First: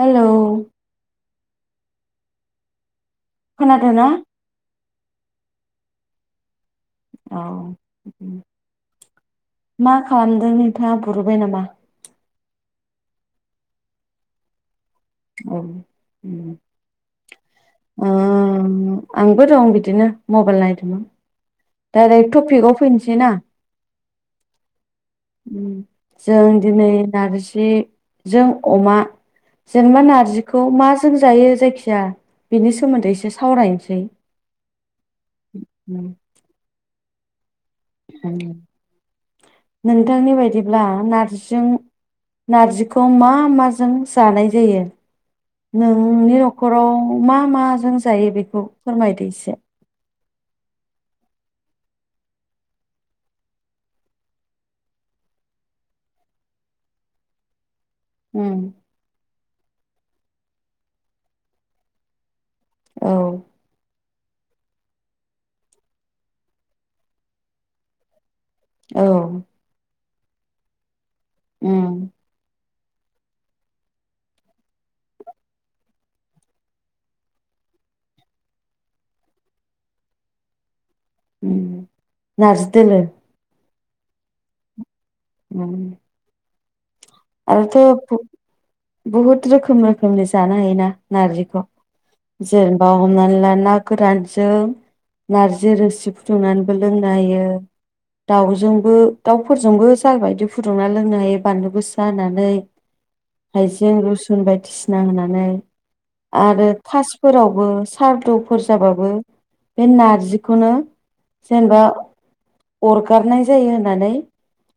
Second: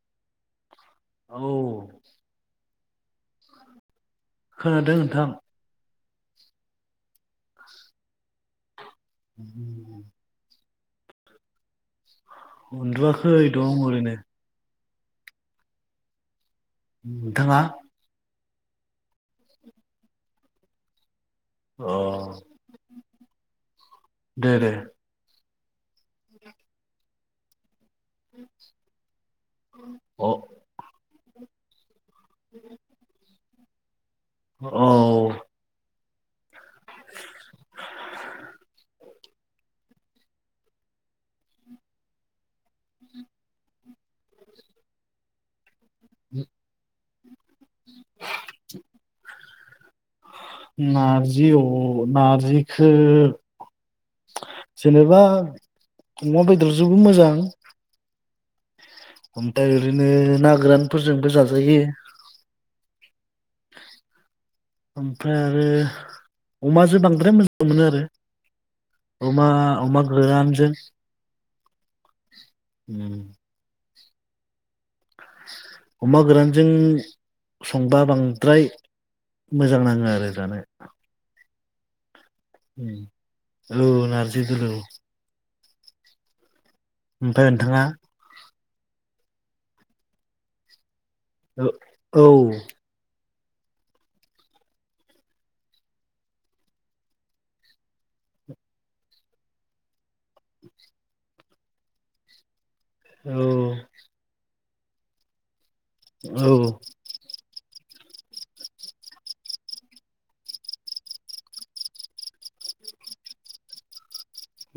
Hello औ खोनादोंना खोनादों नोंथां अ ओ ओम मा खालामदो नो थाङा बुरबाय नामा? उन्दुआखै दं ओरैनो। औ उम नोंथाङा अ आंबो दं बिदिनो मबाइल नायदोमोन अ डायरेक्ट टपिक आव फैनोसै ना? दे दे उम्म जों दिनै नारजि जों अमा जेनेबा अ नारजिखौ माजों जायो जाय खिया बिनि सोमोन्दै एसे सावराय सै औ नोंथांनि बायदिब्ला नारजिजों नारजिखौ मा माजों जानाय जायो नोंनि न'खराव मा माजों जायो बेखौ फोरमायदो इसे। जि अ नारजिखो जेनेबा अमा बेदरजोंबो मोजां उम्म ओमफाय ओरैनो ना गोरानफोरजोंबो जाजायो। औ। ओमफ्राय आरो अमाजों बांद्राय मोजां मोनो आरो। औ अमा अमा गोरान जों उम्म उम्म अमा गोरानजों संबा बांद्राय मोजां नाङो आरो जानो। उम्म नारजि दोलो औ नारजि दोलो औ। उम्म ओमफ्राय आंथ नोंथाङा बु बुहुद रोखोम रोखोमनि जानो हायोना नारजिख औ जेनेबा हमनानै ला ना गोरानजों नारजि रोसि फुदुंनानैबो लोंनो हायो दाउजोंबो दाउफोरजोंबो साय बायदि फुदुंनानै लोंनो हायो बानलु गोस सा होनानै औ हायजें रुसुन बायदिस ना होनानै औ आरो खासफोराव सारदुफोर जाबाबो बे नारजिखौनो जेनेबा अरगारनायय थायो होननानै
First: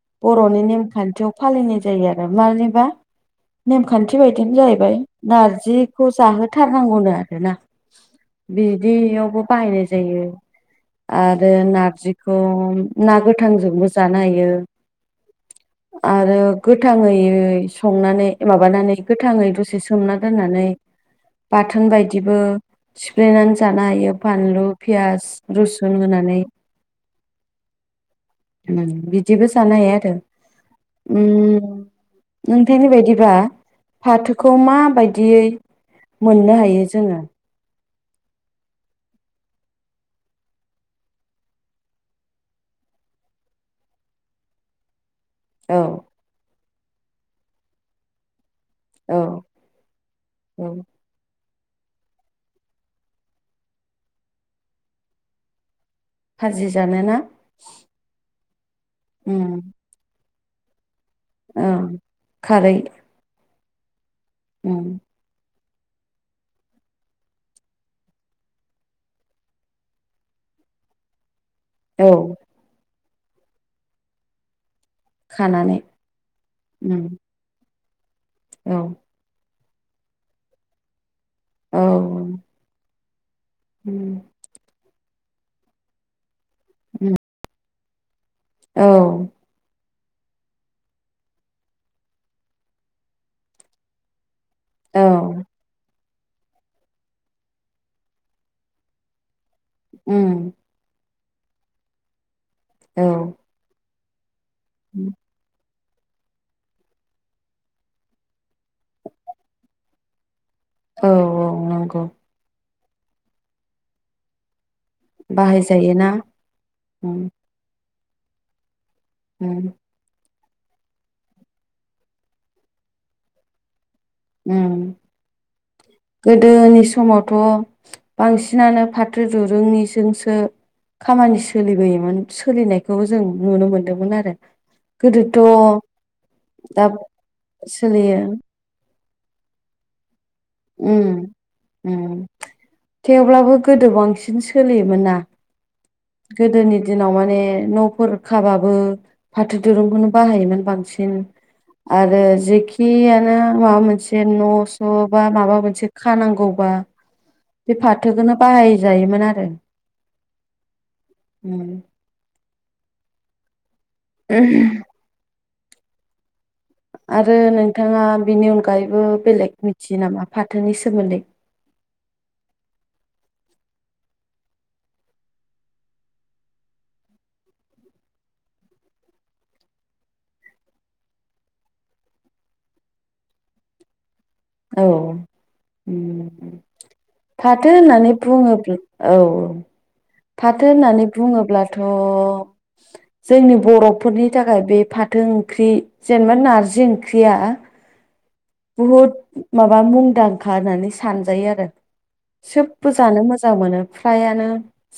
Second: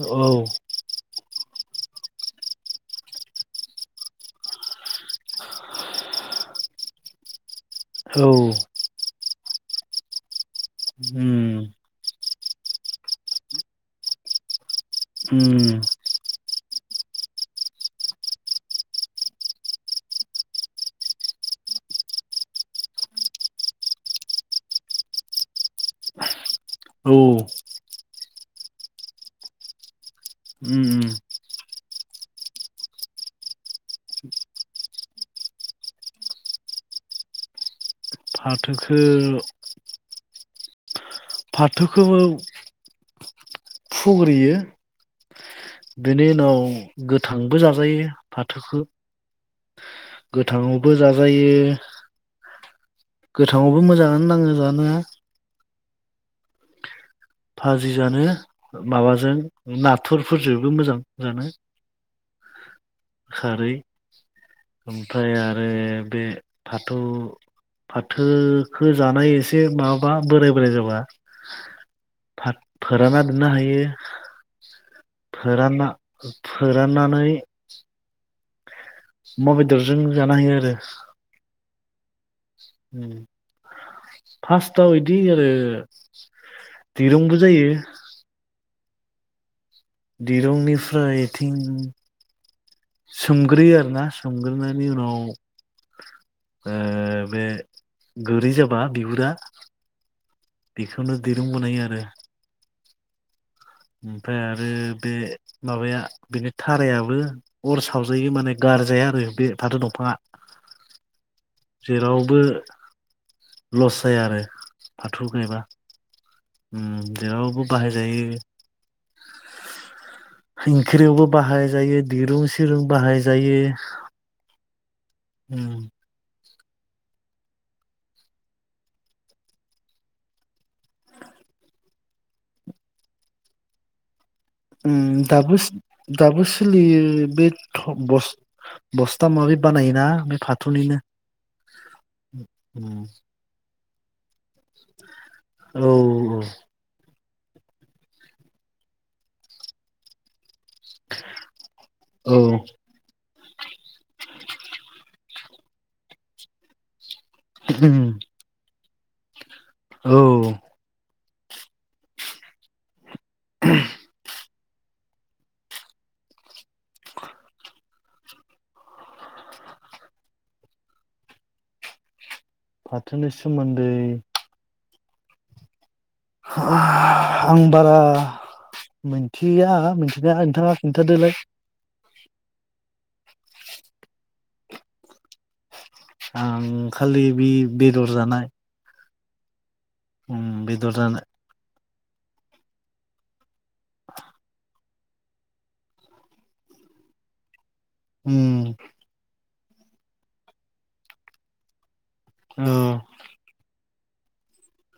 औ बरनि नेमखान्थियाव फालिनाय जायो आरो मानिबा नेमखान्थि बायदियैनो जाहैबाय नारजिखौ जाहोथारनांगौनो आरोना। औ बिदियावबो बाहायनाय जायो। उम आरो नारजि अ ना गोथांजोंबो जानो हायो। उम आरो गोथांङै संनानै माबानानै गोथांङै दसे सोमना दोननानै बाथोन बायदिबो सिफ्लेनानै जानो हायो फानलु पियास रुसुन होनानै। औ बिदिबो जानो हायो आरो अम नोंथांनि बायदिबा फाथोखौ माबायदियै मोननो हायो जोंङो। फाथोखो फाथोखोबो फुग्रियो। औ बिनि उनाव गोथांबो जाजायो फा थोखो औ औ गोथांङावबो जाजायो। गोथांङावबो मोजांङानो नांङो जानो। भाजि जानोना भाजि जानो माबाजों नाथुर फोजोबनो मोजां जानो अम खारै [inaudible] उम ओमफाय आ बे बे फाथौ फाथोखो जानाय एसे माबाबा बोराय-बोराय जाबा। औ फोरानना दोननो हायो। खानानै उम फोरानना-फोराननानै औ अमा बेदरजों जानो हायो आरो। औ अम उम फासथाव इ दि आरो उम दिरुंबो जायो। औ दिरुंनिफ्राय इथिं सोमग्रोयो आरो ना। सोमगोरनायनि औ उनाव ओ बे गोरि जाबा बिगुरा उम। बेखौनो दिरुं बनायो आरो। औ। उम। ओमफ्राय आरो बे माबाया बिनि थारायाबो अर सावजायो माने गारजाया आरो बे फाथो दंफाङा। औ औ नंगौ जेरावबो लस जाया आरो फाथो गायबा बाहायजायोना? उम जेरावबो बा हाय जायो। उम। इंख्रियावबो बाहाय जायो दिरुं सिरुं बाहाय जायो। उम। उम। दोनि समावथ' बांसिनानो फाथो दुरुंनिजोंसो खामानि सोलिबोयोमोन सोलिनायखौ जों नुनो मोनदोंमोन आरो। उम दाबो गोदोथ' दाबो दा सोलियो बे थ सोलियो बस बस्था माबि बानायोना फाथोनिनो उम उम थेवब्लाबो गोदो बांसिनसो सोलियोमोन ना औ गोदोनि दिनाव माने न'फोर खाबाबो फाथो दिरुंखौनो बाहायोमोन। बांसिन आरो औ जेखियानो माबा मोनसे न' स' बा माबा मोनसे खानांगौबा बे फाथोखोनो बाहाय जायोमोन आरो। औ। उम। [unintelligible] [unintelligible] आरो नोंथाङा बिनि अनगायैबो बेलेग मिथियो नामा फाथोनि सोमोन्दै? फाथोनि सोमोन्दै आं बारा मिथिया मिथिनाया नोंथाङा खिन्थादोलाय। औ। उम आं खालि बि फाथो होननानै बेदर जानाय बुङोब्ला औ औ उम फाथो बेदर होननानै जानाय बुङोब्ला थ' जोंनि बर'फोरनि थाखाय बे फाथो ओंख्रि जेनेबा नारजि ओंख्रिया उम बहुद माबा मुंदांखा होननानै सानजायो आरो। औ सोबबो जानो मोजां मोनो‌। फ्रायानो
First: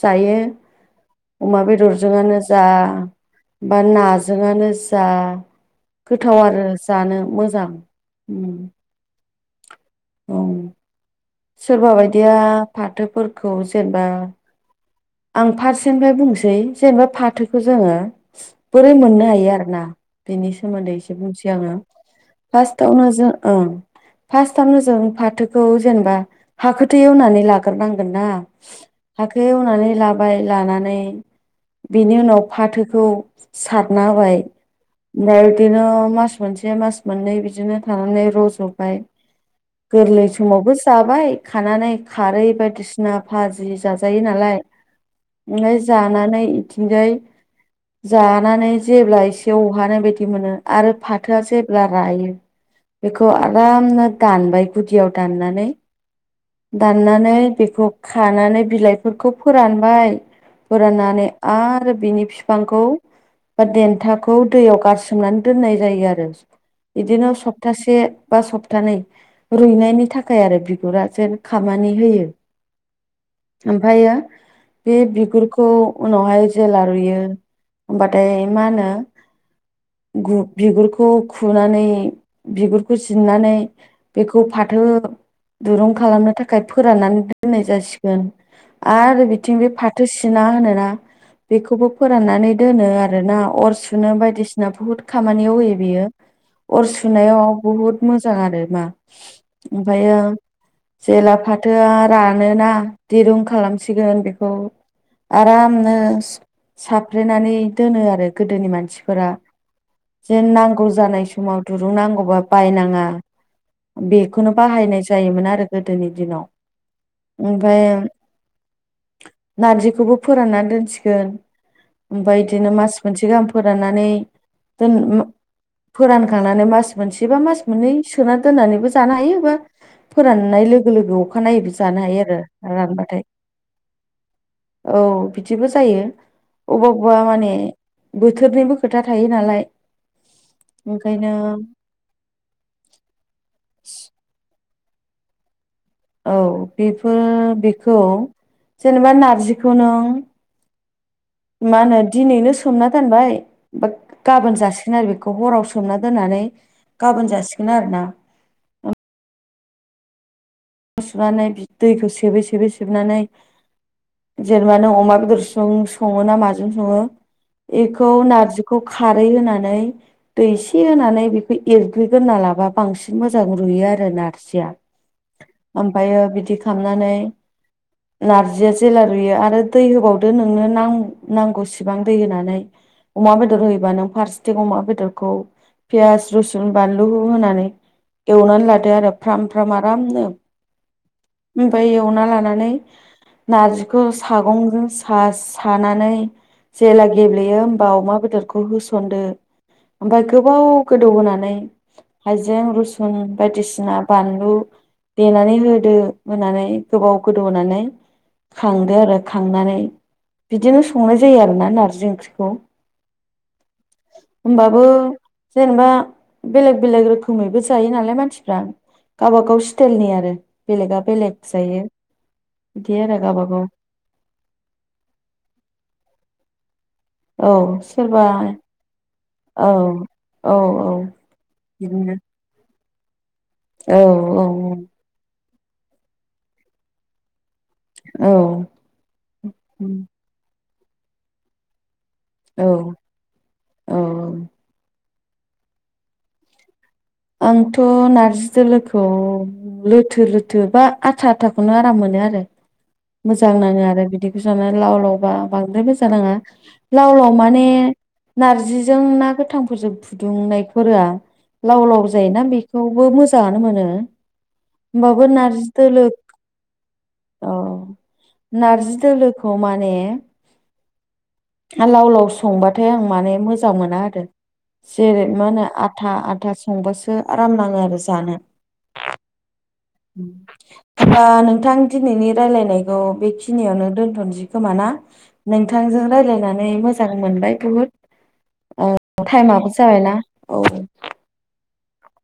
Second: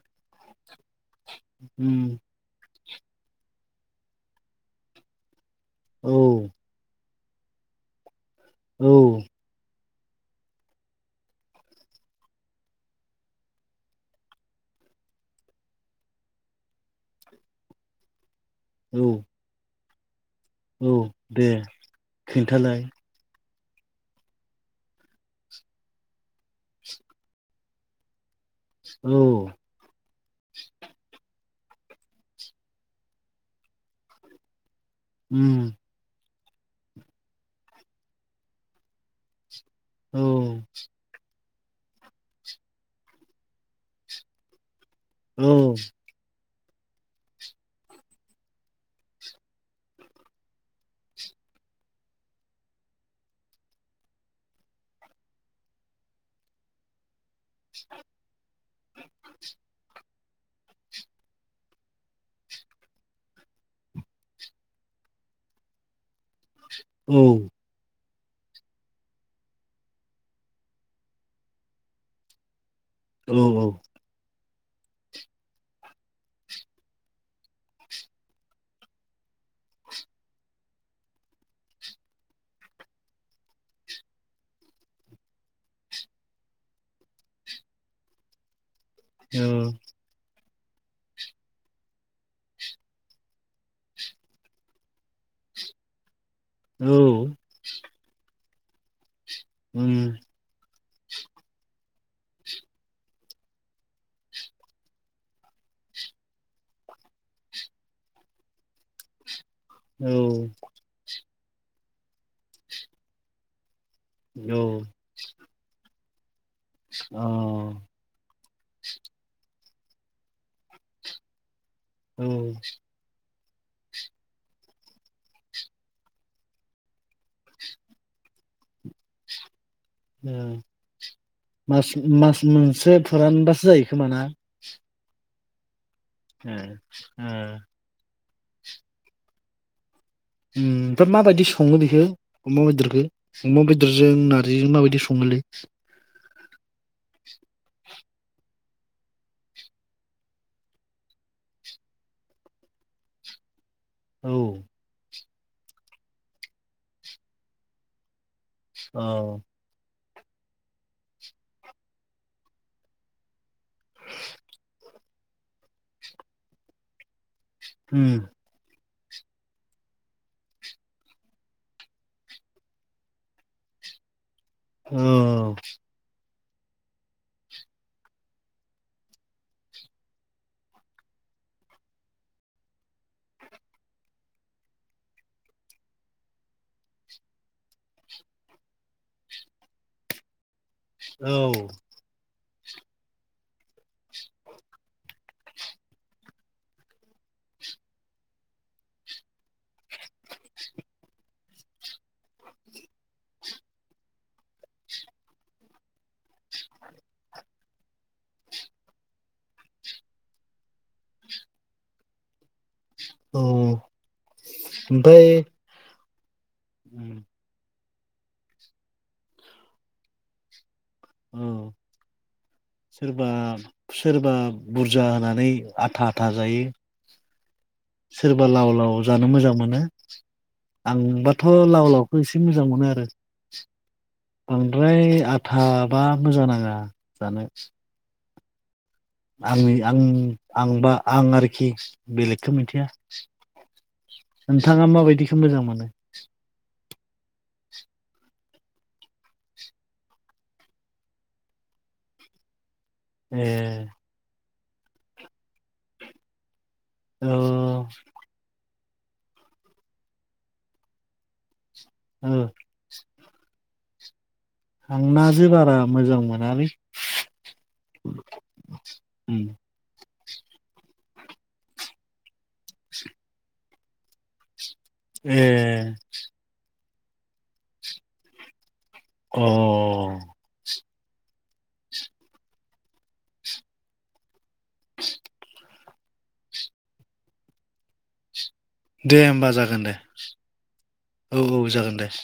जायो। अमा बेदर उम जोङानो जा बा नाजोंआनो जा औ गोथाव आरो जानो। मोजां उम औ औ सोरबा बायदिया फाथोफोरखौ जेनेबा आं फारसेनिफ्राय बुंनोसै जेनेबा फाथोखौ जोङो बोरै औ मोननो हायो आरो ना बेनि सोमोन्दै औ एसे बुंसै दे आङो खिन्थालाय फासथावनो जों ओं फासथावनो जों फाथोखौ जेनेबा हाखोथ' एवनानै लाग्रोनांगोन ना औ बाय लानानै बिनि उनाव फाथोखौ सारना होबाय। ओमफाय दिनो मास मोनसे मास मोननै बिदिनो थानानै रजबाय। गोरलै समावबो जाबाय। खानानै खारै बायदिसिना भाजि जाजायो नालाय ओमाय जानानै थिंजाय जानानै जेब्ला एसे अहानाय बायदि मोनो आरो फाथोआ जेब्ला रायो बेखौ आरामनो दानबाय गुदियाव दाननानै दाननानै बेखौ खानानै बिलाइफोरखौ ओमफाय फोराननानै आरो बिनि फिफांखौ बा देन्थाखौ दैयाव गारसोमनानै दोननाय जायो आरो। बिदिनो सप्तासे बा सप्तानै रुइनायनि थाखाय आरो बिगुरा जेन खामानि होयो। ओमफायो बे बिगुरखौ उनावहाय जेला रुयो होमबाथाय मा होनो गु बिगुरखौ खुनानै बिगुरखौ जिरनानै बेखौ फाथो दुरुं खालामनो थाखाय फोराननानै दोननाय जासिगोन आ थिं जाय फाथो सिना मा होनोना बेखौबो फोराननानै दोनो आरो ना अर सुनो बायदिसिना बुहुथ खामानियाव होयो बियो अर सुनायाव बहुथ मो जां आरो मा ओमफायो जेला फाथोआ रानोना दिरुं खालामसिगोन बे खौ आरामनो साफ्रेनानै दोनो आरो गोदोनि मानसिफोरा जे नांगौ जानाय स समाव दुरुं नांगौबा बायनाङा बेखौनो बाहायनाय जायोमोन आरो गोदोनि दिनाव अ ओमफ्राय नारजिखौबो फोरानना दोनसिगोन ओमफाय इदिनो मास मोनसे गाहाम फोराननानै दोन उम फोरानखांनानै मास मोनसे बा मास मोननै सोना दोननानैबो जानो हायो बा ओ फोराननाय लोगो लोगो अखानायैबो मास जानो हायो आरो मास मोनसे रानबाथाय फोरानबासो जायो खोमा ना? औ बिदिबो जायो। ओ अबावबा माने बोथोरनिबो खोथा थायो नालाय उम ओमफ्रा ओंखायनो माबायदि सङो बेखौ अमा बेदरखौ अमा बेदरजों नारजिजों माबाय सङोलै औ बेफोर बेखौ जेनेबा नारजिखौ नों मा होनो दिनैनो सोमना दानबाय बात औ गाबोन जासिगोन आरो बेखौ हराव सोमना दोननानै गाबोन जासिगोन आरोना औ न' सुनानै दैखौ सेबोै सेबोै सेबनानै जेनबा नों अमा गुसुं सङो ना माजों सङो। एखौ उम नारजिखौ खारै होनानै दैसे होनानै बेखौ एरग्रिग्रोरना लाबा बांसिन मोजां रुयो आरोना औ ओमफायो बिदि दि खालामनानै नारजिया जेला रुयो आरो दै होबावदो नोंनो नां-नांगौसेबां दै होनानै अमा बेदर होयोबा नों फारसेथिं अमा बेदरखौ पियास रुसुन बानलु होनानै एवनानै लादो आरो फ्राम फ्राम आर रामनो औ ओमफाय एवना लानानै नारजिखौ सागंजों सा सानानै जेला गेब्लेयो होमबा अमा बेदरखौ होसनदो ओमफाय गोबाव गोदौ होनोनानै हाइजें रुसुन बायदिसिना बानलु देनानै होदो होनानै गोबाव गोदौ होनानै खांदो आरो खांनानै बिदिनो संनाय जायो आरोना नारजि ओंख्रिखौ औ होनबाबो ओमफ्राय जेनेबा बेलेग बेलेग उम, रोखोमैबो जायो नालाय मानसिफ्रा गावबा गाव सिटेयलनि आरो बेलेगा बेलेग औ जायो बिदि आरो सोरबा गावबा गाव सोरबा बुरजा होनानै आथा आथा जायो सोरबा लाव लाव जानो मोजां औ मोनो औ औ आंबाथ लाव बिदिनो लावखौ एसे मोजां मोनो आरो औ औ औ थाबा मोजां नाङा जानो औ आंनि आं आंबा आं आरोखि बेलेगखो औ मिथिया औ नोंथाङा माबायदि? मोजां मोनो आंथ नार्जि दोलोखौ लोथो लोथो बा आथा आथाखौनो आराम मोनो आरो ए मोजां नाङो आरो बिदिखो जानान लाव लावबा बांद्रायबो जानाङा लाव औ लाव माने नारजिज जों ना गोथांफोरजों फुदुंनाय फोरा लाव लाव जायोना औ बेखौबो मोस [unintelligible] नोमोनो आं मबाबो नाजो नारजि बारा दोलोक मोजां मोनालै औ नारजि दोलोखौ माने आ लाव लावस संबाथाय आं माने मोज जां मोना आरो जेरै ए मा होनो आथा आथा स [unintelligible] ओ आराम नाङो आरो जानो [inaudible] अ होनबा नोंथां दिनैनि रायलायनायखौ बेखिनियावनो दोन्थनसै खोमाना नोंथ थांजों रायलायनानै मोजां मोनबाय बुहुद औ दे होमबा टाइमाबो जागोन दे जाबायना औ। देस